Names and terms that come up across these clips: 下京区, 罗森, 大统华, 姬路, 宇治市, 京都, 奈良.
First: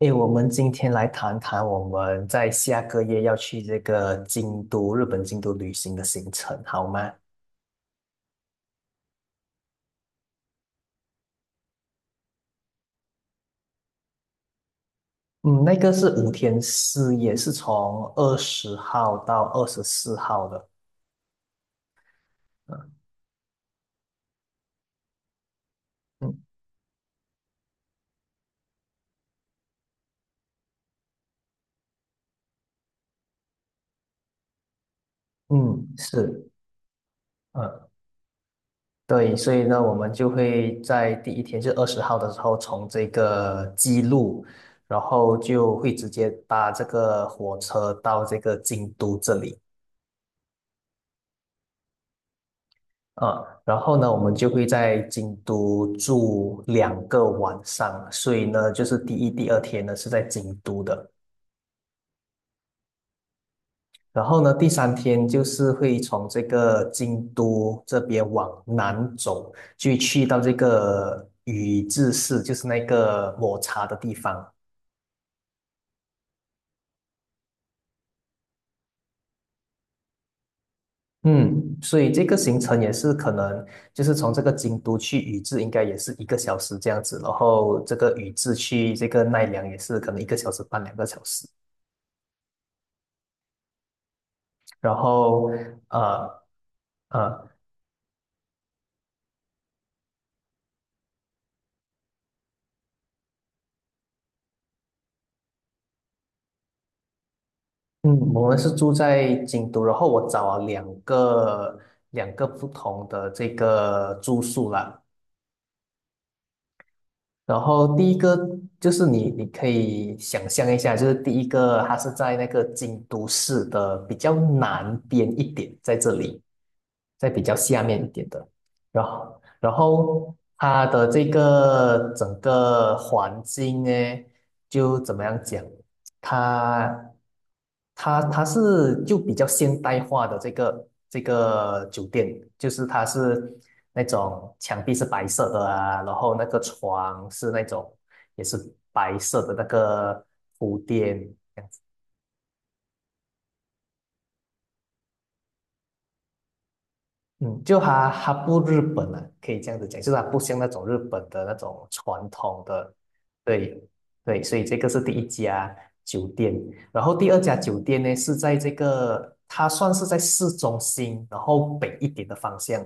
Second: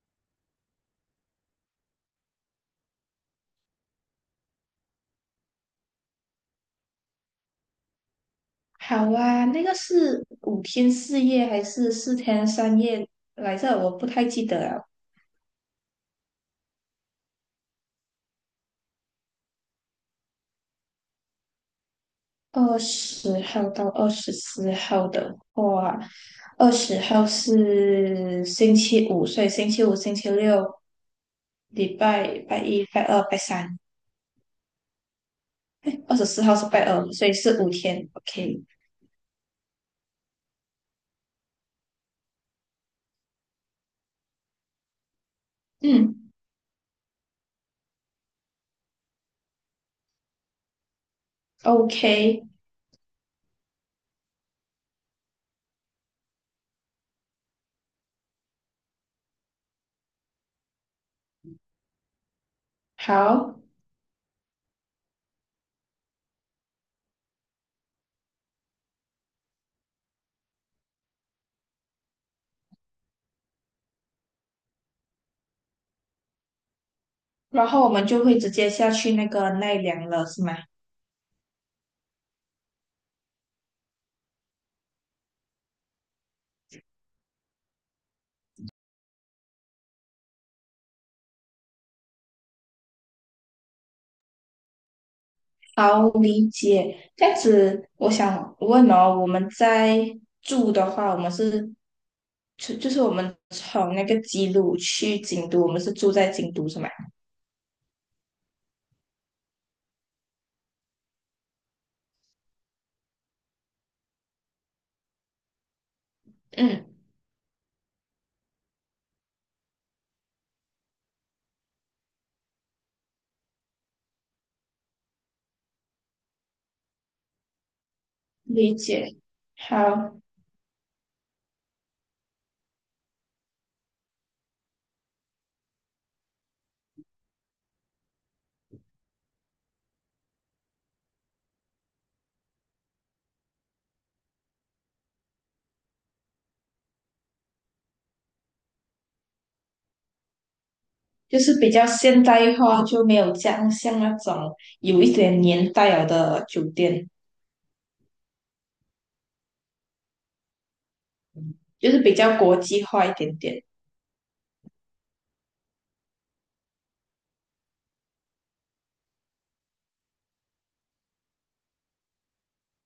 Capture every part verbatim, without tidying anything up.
诶，我们今天来谈谈我们在下个月要去这个京都，日本京都旅行的行程，好吗？好啊，那个是五天四夜还是四天三夜来着？我不太记得了。嗯，那个是五天四夜，是从二十号到二十四号的。二嗯十号到二十四号的话，嗯，二十号是星期五，所以星期五、星期六、礼拜拜一、拜二、拜三。嗯二十四是，号是拜二，所以是五嗯，天。OK，对，所以呢，我们就会在第一天，就二十号的时候，从这个姬路，然后就会直接嗯搭这个火车到这个京都这里。，OK，啊，然后呢，我们就会在京都住两个晚上，所以呢，就是第一、第二天呢是在京都的。好。然后呢，第三天就是会从这个京都这边往南走，就去到这个宇治市，就是那个抹茶的地方。然后我们就会直接下去那个奈良了，是吗？嗯，所以这个行程也是可能就是从这个京都去宇治，应该也是一个小时这样子。然后这个宇治去这个奈良也是可能一个小时半、两个小时。然后好，呃理解。这样呃，子，我想问哦，我们在住的话，我们是就就是我们从那个吉鲁去京都，我们是住在京都是吗？嗯，我们是住在京都，然后我找了两个两个不同的这个住宿了。嗯，然后第一个就是你，你可以想象一下，就是第一个它是在那个京都市的比较南边一点，在这里，在比较下面一点的。理然解，后然好，后它的这个整个环境呢，就怎么样讲，它它它是就比较现代化的这个这个酒店，就是它是。那种墙壁是白色的啊，然后那个床是那种也是白色的那个铺垫。就是比较现代化，就没有这样像那种有一点年代了的酒店，嗯，就它它不日本啊，可以这样子讲，就是它不像那种日本的那种就是比传较国统际的。化一点点。对对，所以这个是第一家酒店。然后第二家酒店呢是在这个它算是在市中心，然后北一点的方向。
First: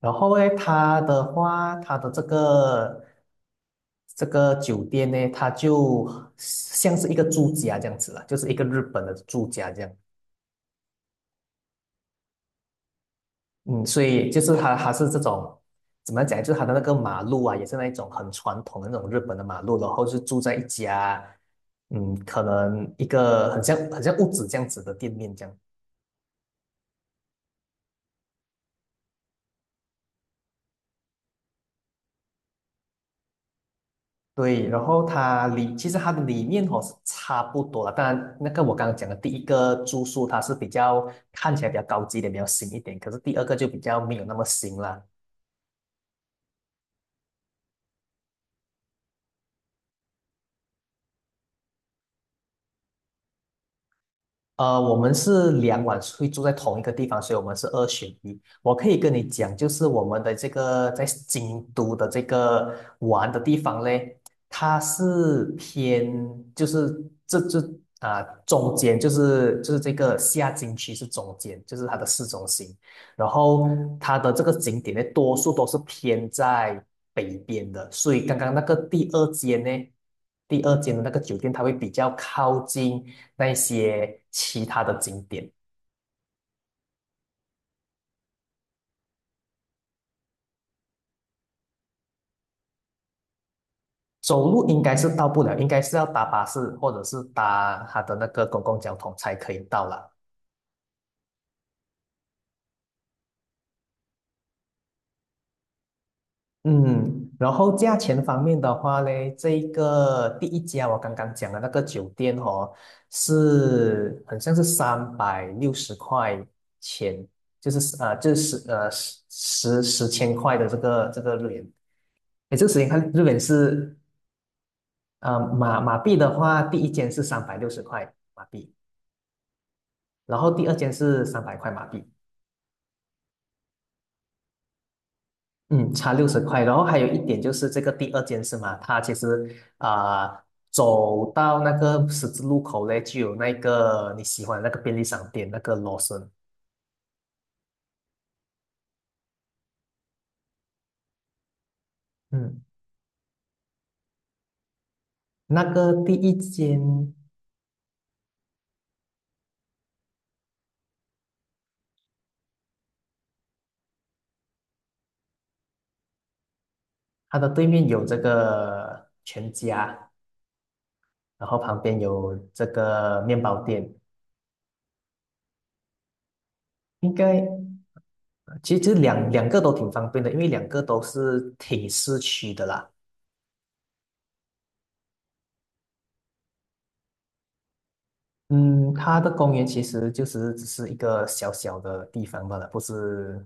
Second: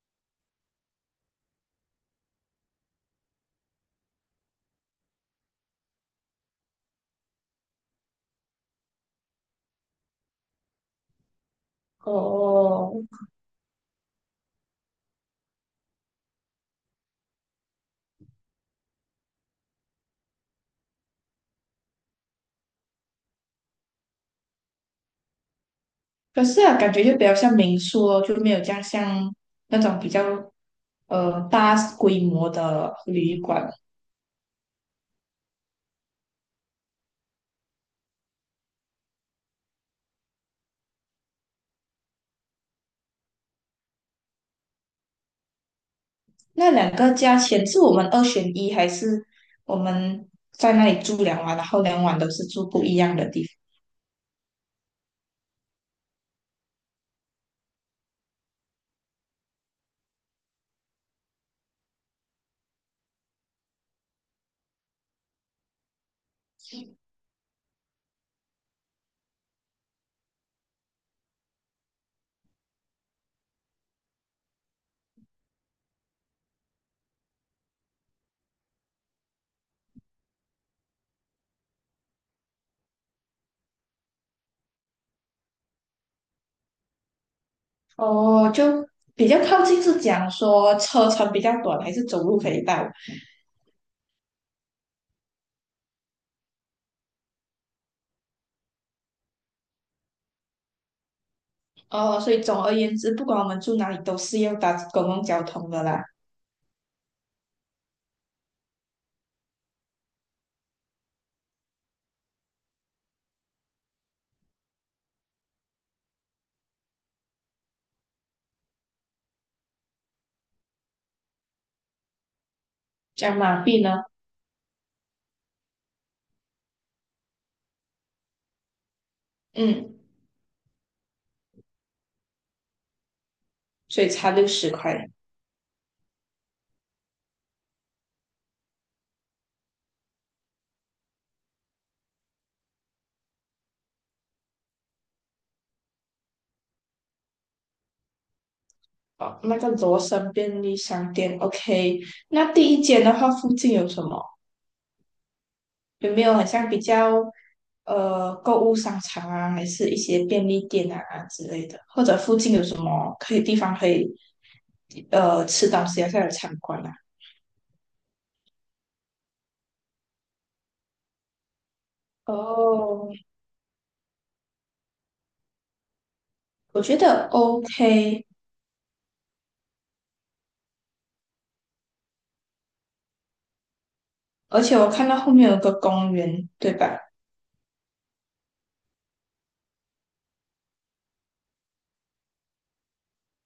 然后呢，它的话，它的这个这个酒店呢，它就像是一个住家这样子了，就是一个日本的住家这样。哦，嗯，所以就是它它是这种怎么讲，就是它的那个马路啊，也是那一种很传统的那种日本的马路，然后是住在一家嗯，可能一个很像很像屋子这样子的店面这样。可是啊，感觉就比较像民宿哦，就没有这样像那种比较呃大规模的旅馆。对，然后它里其实它的里面哦是差不多了，当然那个我刚刚讲的第一个住宿它是比较看起来比较高级一点，比较新一点，可是第二个就比较没有那么新了。那两个价钱是我们二选一，还是我们在那里住两晚，然后两晚都是住不一样的地呃，我们是两晚会住在同一个地方，所以我们是二选一。我可以跟你讲，就是我们的这个在京都的这个玩的地方嘞，它是偏就是这这啊、中间就是就是这个下京区是中间，就是它的市中心。然后它的这个景点呢，多数都是偏在北边的。所以刚刚那个第二间呢，第二间的那个酒店，它会比较靠近那些其他的景点。方？哦，就比较靠近是讲说车程比较短，还是走路可以到？走路应该是到不了，应该是要搭巴士或者是搭它的那个公共交通才可以到了。哦，所以总而言之，不管我们住哪里，都是要搭公共交通的啦。嗯，然后价钱方面的话呢，这一个第一家我刚刚讲的那个酒店哦，是很像是三百六十块钱，就是呃，就是呃十十十千块的这个这个日元。诶，这个时间看日这样元马币是呢？呃马马币的话，第一间是三百六十块马币，嗯，然后第二间是三百块马币。所以差六十块。嗯，差六十块，然后还有一点就是这个第二间是吗？它其实啊、走到那个十字路口嘞，就有那个你喜欢的那个便利商店，那个罗森。哦，那个罗森便利商店，OK。那嗯，第一间的话，附近有什么？那个第有没一有很像比间，较呃购物商场啊，还是一些便利店啊之类的？或者附近有什么可以地方可以呃吃东西啊，或者参观啊？它的对面有这个全家，然后旁边有这哦，个面包店。我觉应得 该 OK。其实其实两两个都挺方便的，因为两个都是挺市区的啦。而且我看到后面有个公园，对吧？嗯，它的公园其实就是只是一个小小的地方罢了，不是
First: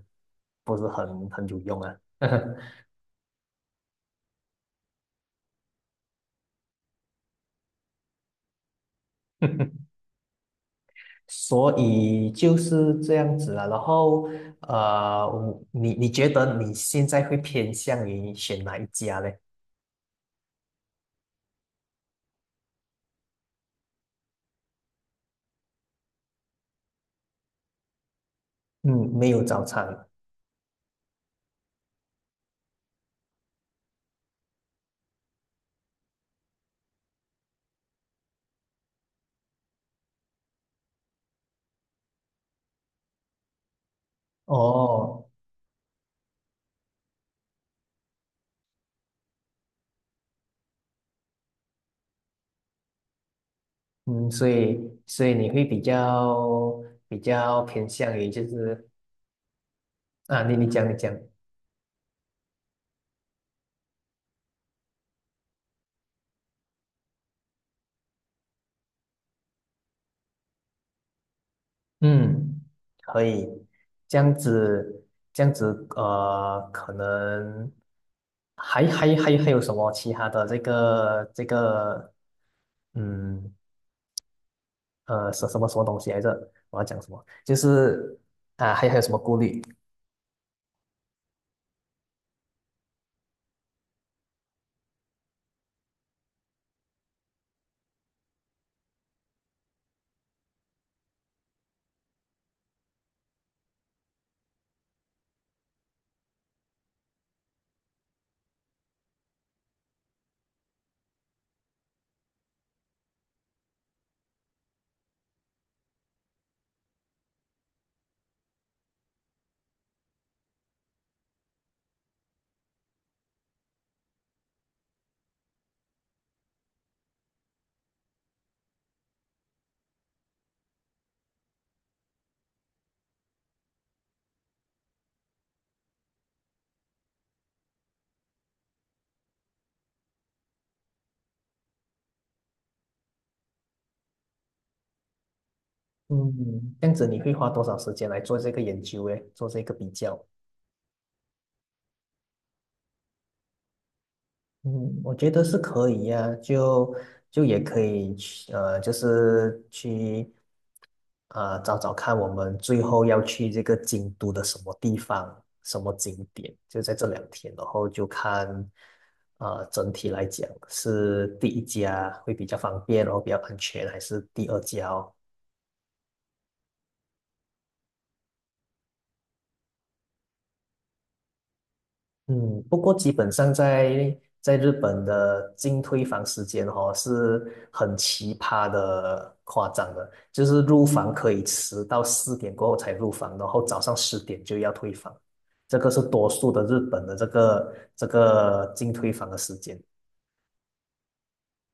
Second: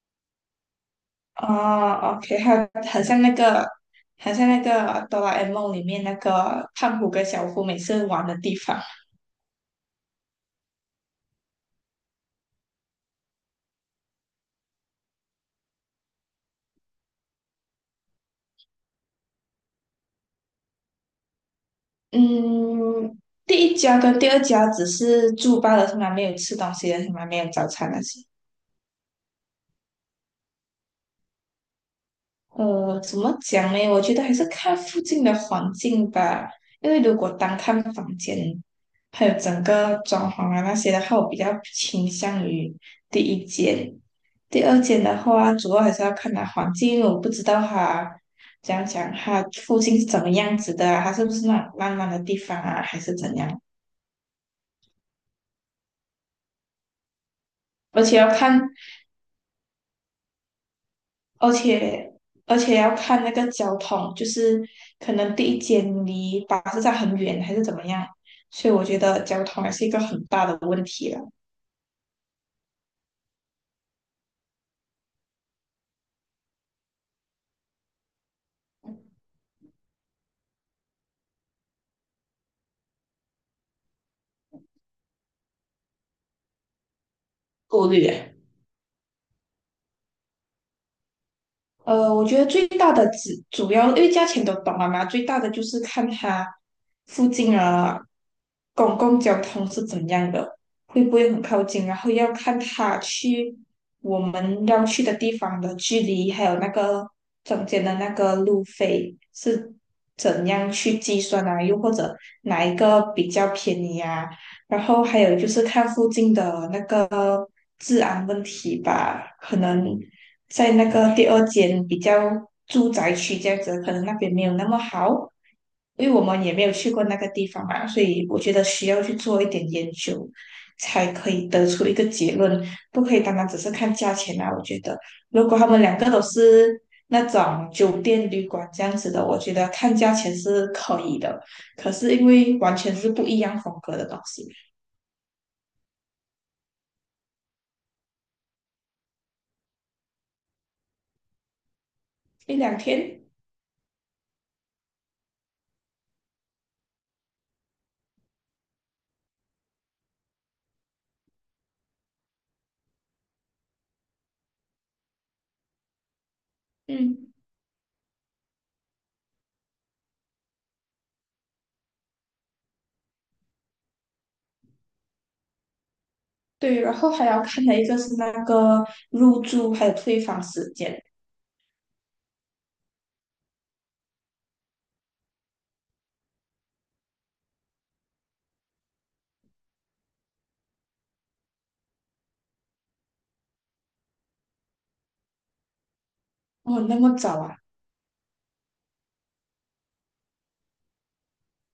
不是很很有用哦 啊。o k， 还有很像那个，很像那个哆啦 A 梦里面那个胖虎跟小夫每次玩的地方。所以就是这样子啊。然后呃，我你你觉得你现在会偏向于选哪一家嘞？嗯，第一家跟第二家只是住罢了，从来没有吃东西的，从来没有早餐那些。嗯，没有早餐呃，怎么讲呢？我觉得还是看附近的环境吧，因为如果单看房间，还有整个装潢啊那些的话，我比较倾向于第一间。第二间的哦。话，主要还是要看它环境，因为我不知道它怎样讲，它附近是怎么样子的啊，它是不是那种烂烂的地方啊，还是怎样？嗯，所以所以你会比较比较偏而向且要于就看。是啊，你你讲你讲，而且而且要看那个交通，就是可能第一间离巴士站很远，还是怎么样，所以我觉得交通还是一个很大的问题了，嗯，可以，这样子，这样子。呃，可能还还还还有什么其他的这个这个，嗯呃，什什么什么东西来着？我要讲什么？就顾虑。是啊，还还有什么顾虑？呃，我觉得最大的只主要因为价钱都懂了嘛，最大的就是看它附近啊，公共交通是怎样的，会不会很靠近，然后要看它去我们要去的地方的距离，还有那个中间的那个路费是怎样去计算啊，又或者哪一个比较便宜啊，然后还有就是看附近的那个治安问题吧，可能在那个第二间比较住宅区这样子，可能那边没有那么好，因为我们也没有去过那个地方嘛，所以我觉得需要去做一点研究，才可以得出一个结论，不可以单单只是看价钱啊。我觉得如果他们两个都是那种酒店旅馆这样子的，我觉得看价钱是可以的。可是因为完全是不一样风格的东西，嗯，这样子你会花多少时间来做这个研究诶，做这个比较？一两天，嗯，我觉得是可以呀、就就也可以去，呃，就是去，呃，找找看我们最后要去这个京都的什么地方、什么景点，就在这两嗯，天，然后就看，呃，整体来讲是第一家会比较方便，然后比较安全，还是第二家哦。对，然后还要看的一个是那个入住还有退房时间，嗯，不过基本上在在日本的进退房时间哦是很奇葩的、夸张的。就是入房可以迟到四点过后才入房，然后早上十点就要退房。这个是多数的日哦，那本么的这早啊！个这个进退房的时间。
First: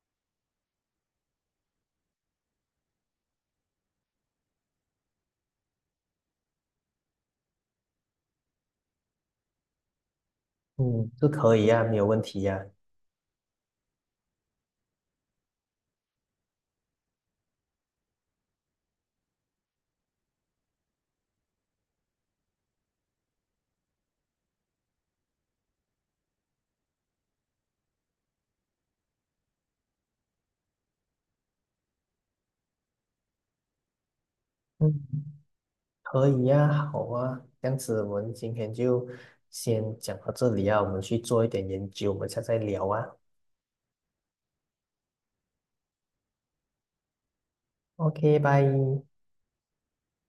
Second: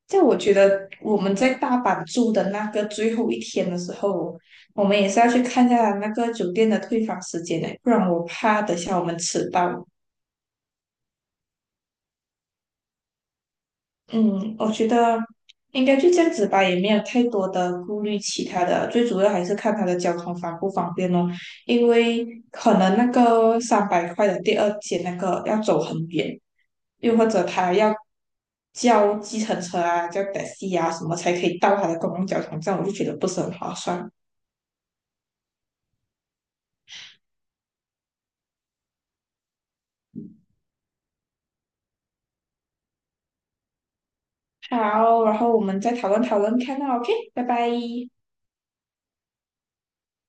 在我觉得我们在大阪住的那个最后一天的时候，我们也是要去看一下那个酒店的退房时间的，不然我怕等下我们迟到。嗯，是可以呀、没有问题呀、嗯，我觉得应该就这样子吧，也没有太多的顾虑其他的，最主要还是看它的交通方不方便咯。因为可能那个三百块的第二节那个要走很远，又或者他要叫计程车啊、叫 taxi 啊什么才可以到他的公共交通站，我就觉得不是很划算。嗯，可以呀、好啊，这样子我们今天就先讲到这里啊，我们去做一点研究，我们下次再聊啊。好，然后我们再讨论讨论看啊，OK，拜拜。OK，拜。